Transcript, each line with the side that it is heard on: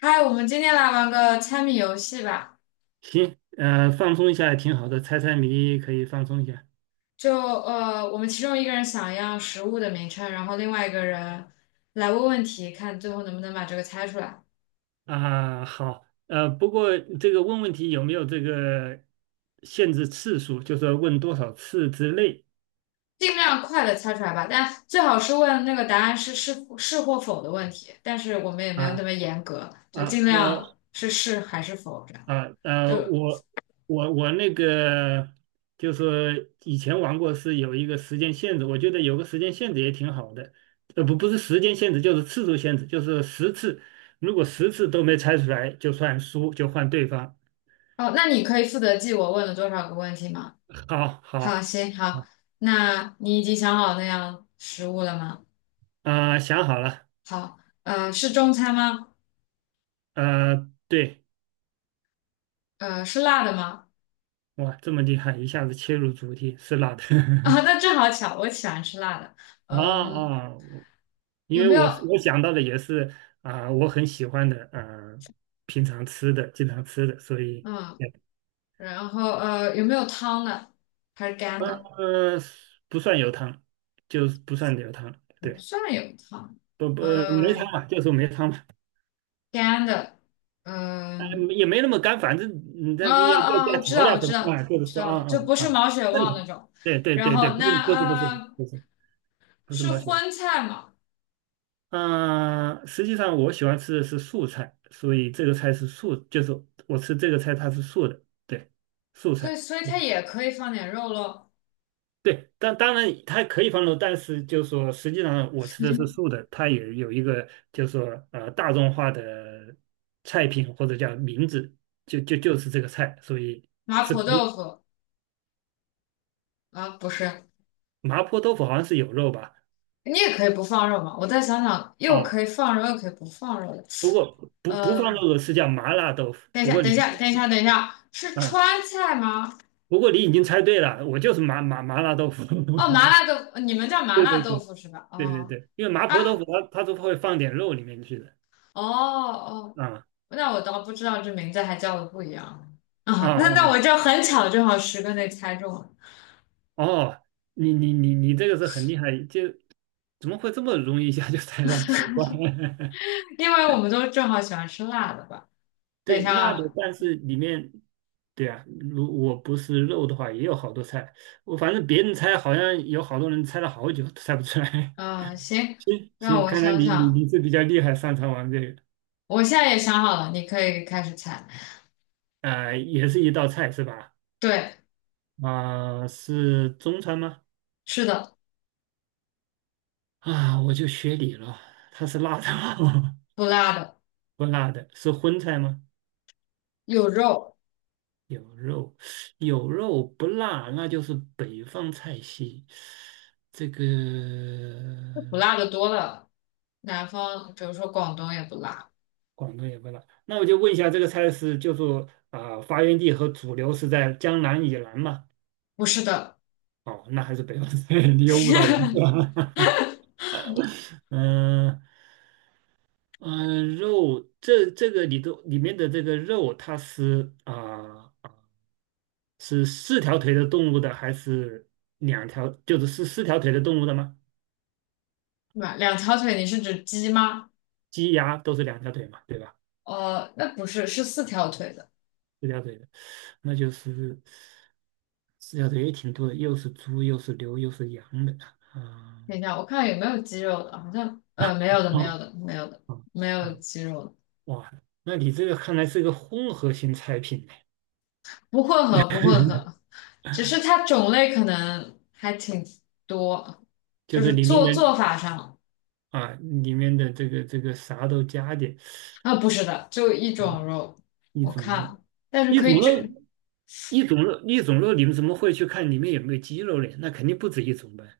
left: 嗨，我们今天来玩个猜谜游戏吧。
right: 行，放松一下也挺好的，猜猜谜可以放松一下。
left: 就我们其中一个人想要食物的名称，然后另外一个人来问问题，看最后能不能把这个猜出来，
right: 啊。好，不过这个问问题有没有这个限制次数，就是说问多少次之内。
left: 尽量快的猜出来吧。但最好是问那个答案是是或否的问题，但是我们也没有那
right: 啊
left: 么严格，就
right: 啊
left: 尽
right: 呃
left: 量是还是否这样。
right: 啊呃，
left: 就
right: 我我那个就是以前玩过是有一个时间限制，我觉得有个时间限制也挺好的。不是时间限制，就是次数限制，就是十次，如果十次都没猜出来就算输，就换对方。
left: 哦，那你可以负责记我问了多少个问题吗？
right: 好
left: 好，
right: 好。
left: 行，好，那你已经想好那样食物了吗？
right: 啊、想好了。
left: 好，是中餐吗？
right: 对。
left: 是辣的吗？
right: 哇，这么厉害，一下子切入主题，是辣的。
left: 啊，那正好巧，我喜欢吃辣的。
right: 啊
left: 嗯，
right: 我因
left: 有
right: 为
left: 没有？
right: 我想到的也是。啊、我很喜欢的，平常吃的，经常吃的，所以。
left: 嗯，然后有没有汤的？还是干
right: 对，
left: 的？
right: 呃，不算有汤，就是不算有汤，
left: 不
right: 对，
left: 算有汤。
right: 不不没汤
left: 呃，
right: 嘛，就说没汤嘛。
left: 干的。
right: 啊、
left: 嗯，
right: 也没那么干，反正你这
left: 啊
right: 要加
left: 我知
right: 调
left: 道，我
right: 料什
left: 知
right: 么
left: 道，
right: 啊，就
left: 我
right: 是
left: 知
right: 说
left: 道了，就不是
right: 啊，
left: 毛血
right: 正
left: 旺
right: 常，
left: 那种。
right: 对对
left: 然
right: 对对，
left: 后
right: 不是不是不是不是不是
left: 是荤菜嘛？
right: 嗯，实际上我喜欢吃的是素菜，所以这个菜是素，就是我吃这个菜它是素的，对，素
left: 所以
right: 菜。
left: 所以它也可以放点肉咯。
right: 对，但当然它可以放肉，但是就是说实际上我吃的是素的，它也有一个就是说大众化的菜品或者叫名字，就是这个菜，所以
left: 麻
right: 是
left: 婆
right: 可以。
left: 豆腐啊，不是。
right: 麻婆豆腐好像是有肉吧？
left: 你也可以不放肉嘛。我再想想，又可
right: 哦，
left: 以放肉，又可以不放肉的。
right: 不过不放
left: 呃，
right: 肉的是叫麻辣豆腐，
left: 等一
right: 不
left: 下，
right: 过
left: 等
right: 你。
left: 一下，等一下，等一下，是
right: 啊。
left: 川菜吗？
right: 不过你已经猜对了，我就是麻辣豆腐。
left: 哦，麻辣豆腐，你们叫 麻
right: 对
left: 辣
right: 对
left: 豆
right: 对
left: 腐是吧？
right: 对对
left: 哦
right: 对，因为麻婆豆
left: 啊，
right: 腐它都会放点肉里面去的。
left: 哦哦，
right: 啊
left: 那我倒不知道这名字还叫的不一样
right: 啊
left: 啊。
right: 啊
left: 那
right: 啊
left: 我这很巧，正好10个内猜中了，
right: 哦，你这个是很厉害，就怎么会这么容易一下就猜到奇怪？
left: 因为我们都正好喜欢吃辣的吧。等一
right: 对，
left: 下
right: 那的，
left: 啊，
right: 但是里面，对啊，如我不是肉的话，也有好多菜。我反正别人猜，好像有好多人猜了好久都猜不出来。
left: 行，
right: 行
left: 让
right: 行，
left: 我
right: 看来
left: 想
right: 你你
left: 想，
right: 你是比较厉害，擅长玩这个。
left: 我现在也想好了，你可以开始猜。
right: 啊、也是一道菜是吧？
left: 对，
right: 啊、是中餐吗？
left: 是的，
right: 啊，我就学你了，它是辣的吗？
left: 不辣的，
right: 不辣的，是荤菜吗？
left: 有肉。
right: 有肉，有肉不辣，那就是北方菜系。这个
left: 不辣的多了。南方，比如说广东也不辣，
right: 广东也不辣，那我就问一下，这个菜是就说啊、发源地和主流是在江南以南吗？
left: 不是的。
right: 哦，那还是北方菜，你又误导我了。嗯嗯，肉这个里头里面的这个肉，它是啊、是四条腿的动物的，还是两条？就是四条腿的动物的吗？
left: 两条腿，你是指鸡吗？
right: 鸡鸭都是两条腿嘛，对吧？
left: 哦，那不是，是四条腿的。
right: 四条腿的，那就是四条腿也挺多的，又是猪，又是牛，又是羊的啊。
left: 等一下，我看有没有鸡肉的，好像没有的，没
right: 哦
left: 有的，没有的，
right: 哦
left: 没有
right: 哦，
left: 鸡肉的，
right: 哇，那你这个看来是个混合型菜品呢，
left: 不混合，不混合，只是它种类可能还挺多，
right: 就
left: 就
right: 是
left: 是
right: 里面
left: 做
right: 的
left: 做法上
right: 啊，里面的这个啥都加点。
left: 啊，不是的，就一种肉，
right: 一
left: 我
right: 种肉，
left: 看，但是
right: 一
left: 可以
right: 种
left: 这
right: 肉，一种肉，一种肉，你们怎么会去看里面有没有鸡肉嘞？那肯定不止一种呗，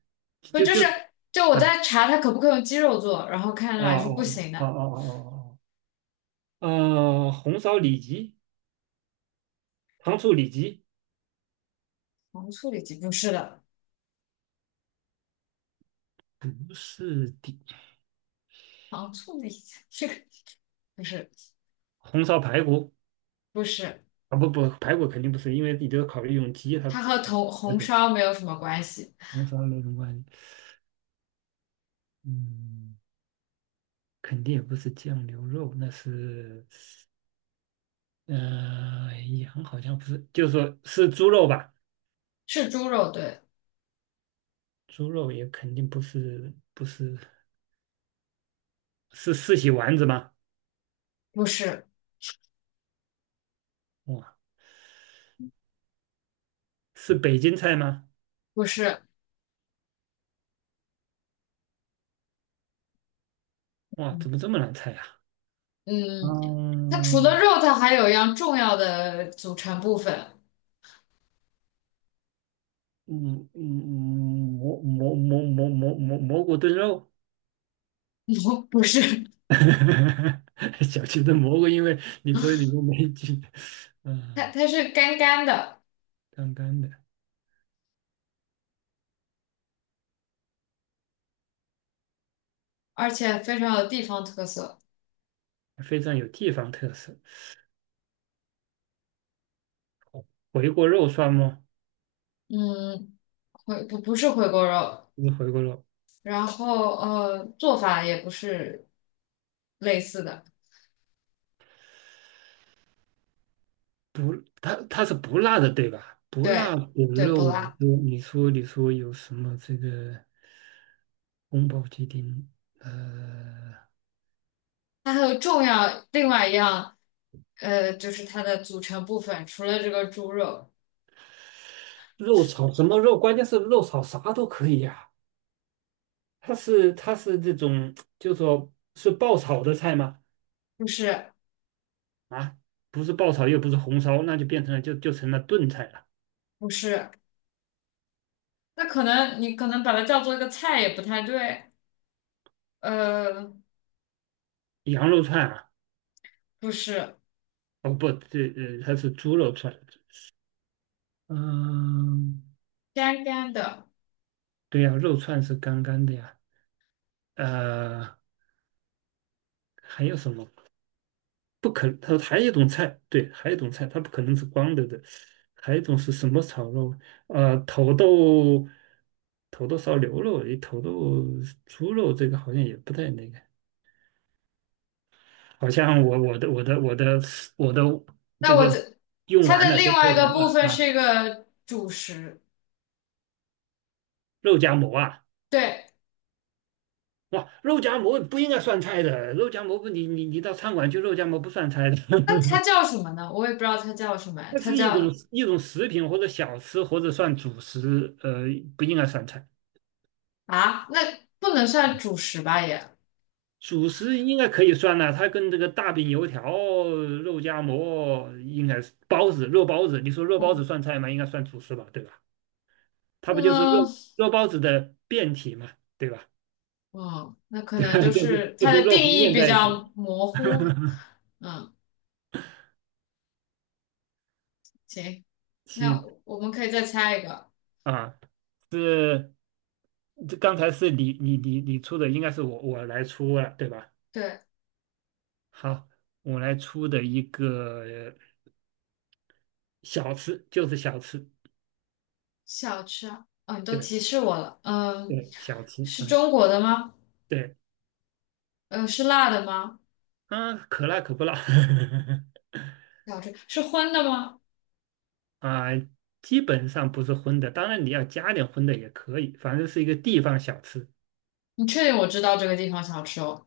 left: 不
right: 就
left: 就
right: 就
left: 是就我
right: 啊
left: 在查它可不可以用鸡肉做，然后看
right: 哦
left: 来是不
right: 哦
left: 行
right: 哦哦
left: 的。
right: 哦哦红烧里脊、糖醋里脊
left: 糖醋里脊不是的，
right: 不是的，
left: 糖醋里脊这个不是
right: 红烧排骨
left: 不是，
right: 啊不不，排骨肯定不是，因为你都要考虑用鸡，它
left: 它
right: 不
left: 和
right: 可能
left: 红
right: 排
left: 红
right: 骨
left: 烧没有什么关系，
right: 红烧那种关系。嗯，肯定也不是酱牛肉，那是羊好像不是，就是说是猪肉吧。
left: 是猪肉对，
right: 猪肉也肯定不是是四喜丸子吗？
left: 不是
right: 哇，是北京菜吗？
left: 不是，
right: 哇，
left: 嗯
right: 怎么这么难猜呀、
left: 嗯，它除了
right: 嗯
left: 肉，它还有一样重要的组成部分，
right: 嗯，蘑菇炖肉。
left: 不是，
right: 小区的蘑菇，因为你说你面没菌。
left: 它
right: 嗯，
left: 它是干干的，
right: 干干的，
left: 而且非常有地方特色，
right: 非常有地方特色。回锅肉算吗？
left: 嗯，回不不是回锅肉。
right: 不是回锅肉，
left: 然后做法也不是类似的，
right: 不，它是不辣的，对吧？不辣
left: 对
right: 的
left: 对，不
right: 肉，
left: 辣。
right: 你说有什么这个？宫保鸡丁，呃，
left: 它还有重要另外一样，就是它的组成部分，除了这个猪肉，
right: 肉炒什么肉？关键是肉炒啥都可以呀、它是这种，就说是爆炒的菜吗？
left: 不是
right: 啊，不是爆炒，又不是红烧，那就变成了就成了炖菜了。
left: 不是，那可能你可能把它叫做一个菜也不太对，呃，
right: 羊肉串啊，
left: 不是
right: 哦不，这它是猪肉串。嗯，
left: 干干的。
right: 对呀、肉串是干干的呀。呃，还有什么？不可，它还有一种菜，对，还有一种菜，它不可能是光的，还有一种是什么炒肉？土豆头都烧牛肉，头都猪肉，这个好像也不太那个。好像我的
left: 那
right: 这
left: 我
right: 个
left: 这
right: 用
left: 它
right: 完
left: 的
right: 了都
left: 另
right: 做
left: 外一
right: 完
left: 个
right: 了
left: 部分
right: 啊。
left: 是一个主食，
right: 肉夹馍啊，
left: 对。
right: 哇，肉夹馍不应该算菜的，肉夹馍不你你你到餐馆去肉夹馍不算菜的。
left: 那它 叫什么呢？我也不知道它叫什么呀
right: 那
left: 它
right: 是
left: 叫
right: 一种食品或者小吃或者算主食。不应该算菜。
left: 啊，那不能算主食吧也。
right: 主食应该可以算了，它跟这个大饼、油条、肉夹馍应该是包子、肉包子。你说肉包
left: 我
right: 子算菜吗？应该算主食吧，对吧？它不就是
left: 嗯
right: 肉包子的变体嘛，对吧？
left: 哦，那 可能就
right: 对就是
left: 是它的定
right: 肉和
left: 义
right: 面
left: 比
right: 在一起。
left: 较模糊。嗯，行，那
right: 行
left: 我们可以再猜一个。
right: 啊，是这刚才是你出的，应该是我来出了，对吧？
left: 对，
right: 好，我来出的一个小吃，就是小吃，
left: 小吃啊，哦，你都
right: 对
left: 提示我了。嗯，
right: 对，小吃，
left: 是
right: 嗯，
left: 中国的吗？
right: 对。
left: 嗯，是辣的吗？
right: 啊，可辣可不辣。
left: 小吃是荤的吗？
right: 啊，基本上不是荤的，当然你要加点荤的也可以，反正是一个地方小吃
left: 你确定我知道这个地方小吃哦？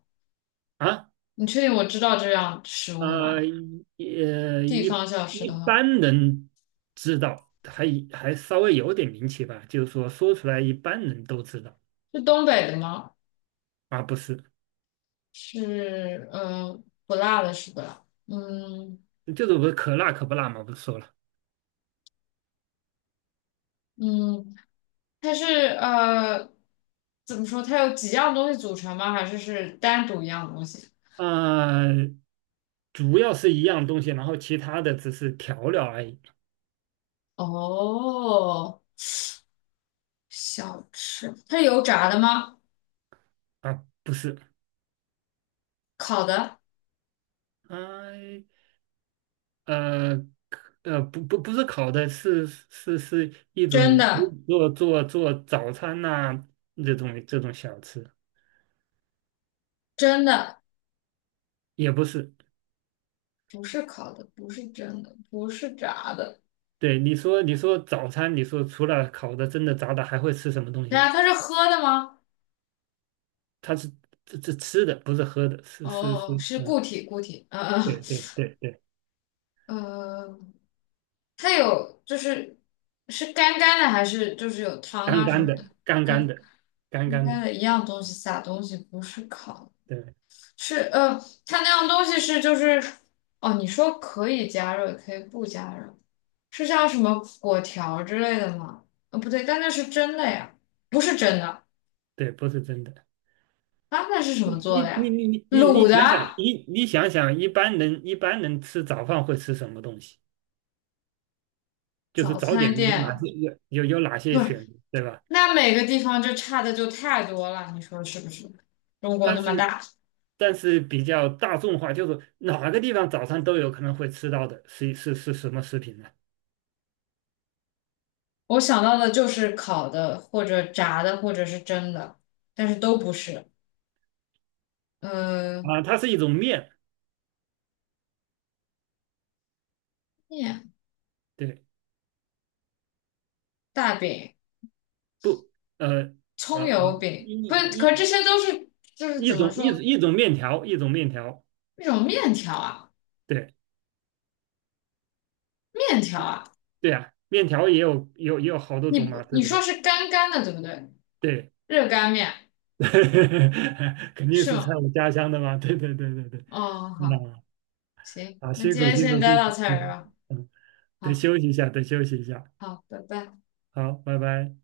right: 啊。
left: 你确定我知道这样食物
right: 呃，
left: 吗？
right: 一呃，
left: 地
right: 一
left: 方小吃
right: 一
left: 的话，
right: 般人知道，还稍微有点名气吧，就是说说出来一般人都知道。
left: 是东北的吗？
right: 啊，不是
left: 是，嗯，不辣的是不辣？嗯
right: 就是我可辣可不辣嘛，不是说了。
left: 嗯。它是呃，怎么说？它有几样东西组成吗？还是单独一样东西？
right: 啊，主要是一样东西，然后其他的只是调料而已。
left: 哦，小吃，它是油炸的吗？
right: 啊，不是。
left: 烤的，
right: 呃呃不是烤的是，是一
left: 真
right: 种
left: 的，
right: 做早餐呐、这种小吃，
left: 真的，
right: 也不是。
left: 不是烤的，不是真的，不是炸的。
right: 对，你说早餐，你说除了烤的、蒸的、炸的，还会吃什么东
left: 对
right: 西呢？
left: 啊，它是喝的吗？
right: 它是这吃的，不是喝的，是。
left: 哦，是
right: 嗯，
left: 固体，固体。嗯
right: 对对对对，
left: 嗯，它有就是干干的，还是就是有汤
right: 干
left: 啊什
right: 干
left: 么
right: 的，
left: 的？
right: 干
left: 干
right: 干的，干
left: 干
right: 干的，
left: 干的一样东西撒东西，不是烤。
right: 对
left: 是呃，它那样东西是就是哦，你说可以加热，也可以不加热，是像什么果条之类的吗？不对，但那是真的呀，不是真的
right: 对，不是真的。
left: 啊，那是什
right: 你
left: 么做
right: 你
left: 的
right: 你
left: 呀？
right: 你你你
left: 卤
right: 你
left: 的
right: 想想，你想想，一般人吃早饭会吃什么东西？就是
left: 早
right: 早点
left: 餐
right: 有哪些
left: 店，
right: 有有有哪
left: 不
right: 些
left: 是，
right: 选，对吧？
left: 那每个地方就差的就太多了，你说是不是？中国那
right: 但
left: 么
right: 是
left: 大，
right: 比较大众化，就是哪个地方早餐都有可能会吃到的，是什么食品呢？
left: 我想到的就是烤的或者炸的或者是蒸的，但是都不是。嗯，
right: 啊，它是一种面，
left: 面
right: 对，
left: 大饼。
right: 不，呃呃
left: 葱
right: 呃，
left: 油饼，
right: 一
left: 可这
right: 一
left: 些都是就是
right: 一
left: 怎么
right: 种
left: 说
right: 种面条，一种面条，
left: 那种面条啊，
right: 对
left: 面条啊，
right: 对啊，面条也有好多
left: 你
right: 种嘛，
left: 不
right: 对
left: 你
right: 不
left: 说
right: 对？
left: 是干干的对不对？
right: 对，
left: 热干面
right: 肯定
left: 是
right: 是
left: 吗？
right: 在我家乡的嘛，对对对对对。
left: 哦，
right: 嗯
left: 好，行，
right: 啊，
left: 那
right: 辛
left: 今
right: 苦
left: 天
right: 辛
left: 先
right: 苦
left: 待
right: 辛
left: 到
right: 苦，
left: 这儿
right: 嗯
left: 吧。
right: 嗯，得
left: 好
right: 休息一下，得休息一下。
left: 好，拜拜。
right: 好，拜拜。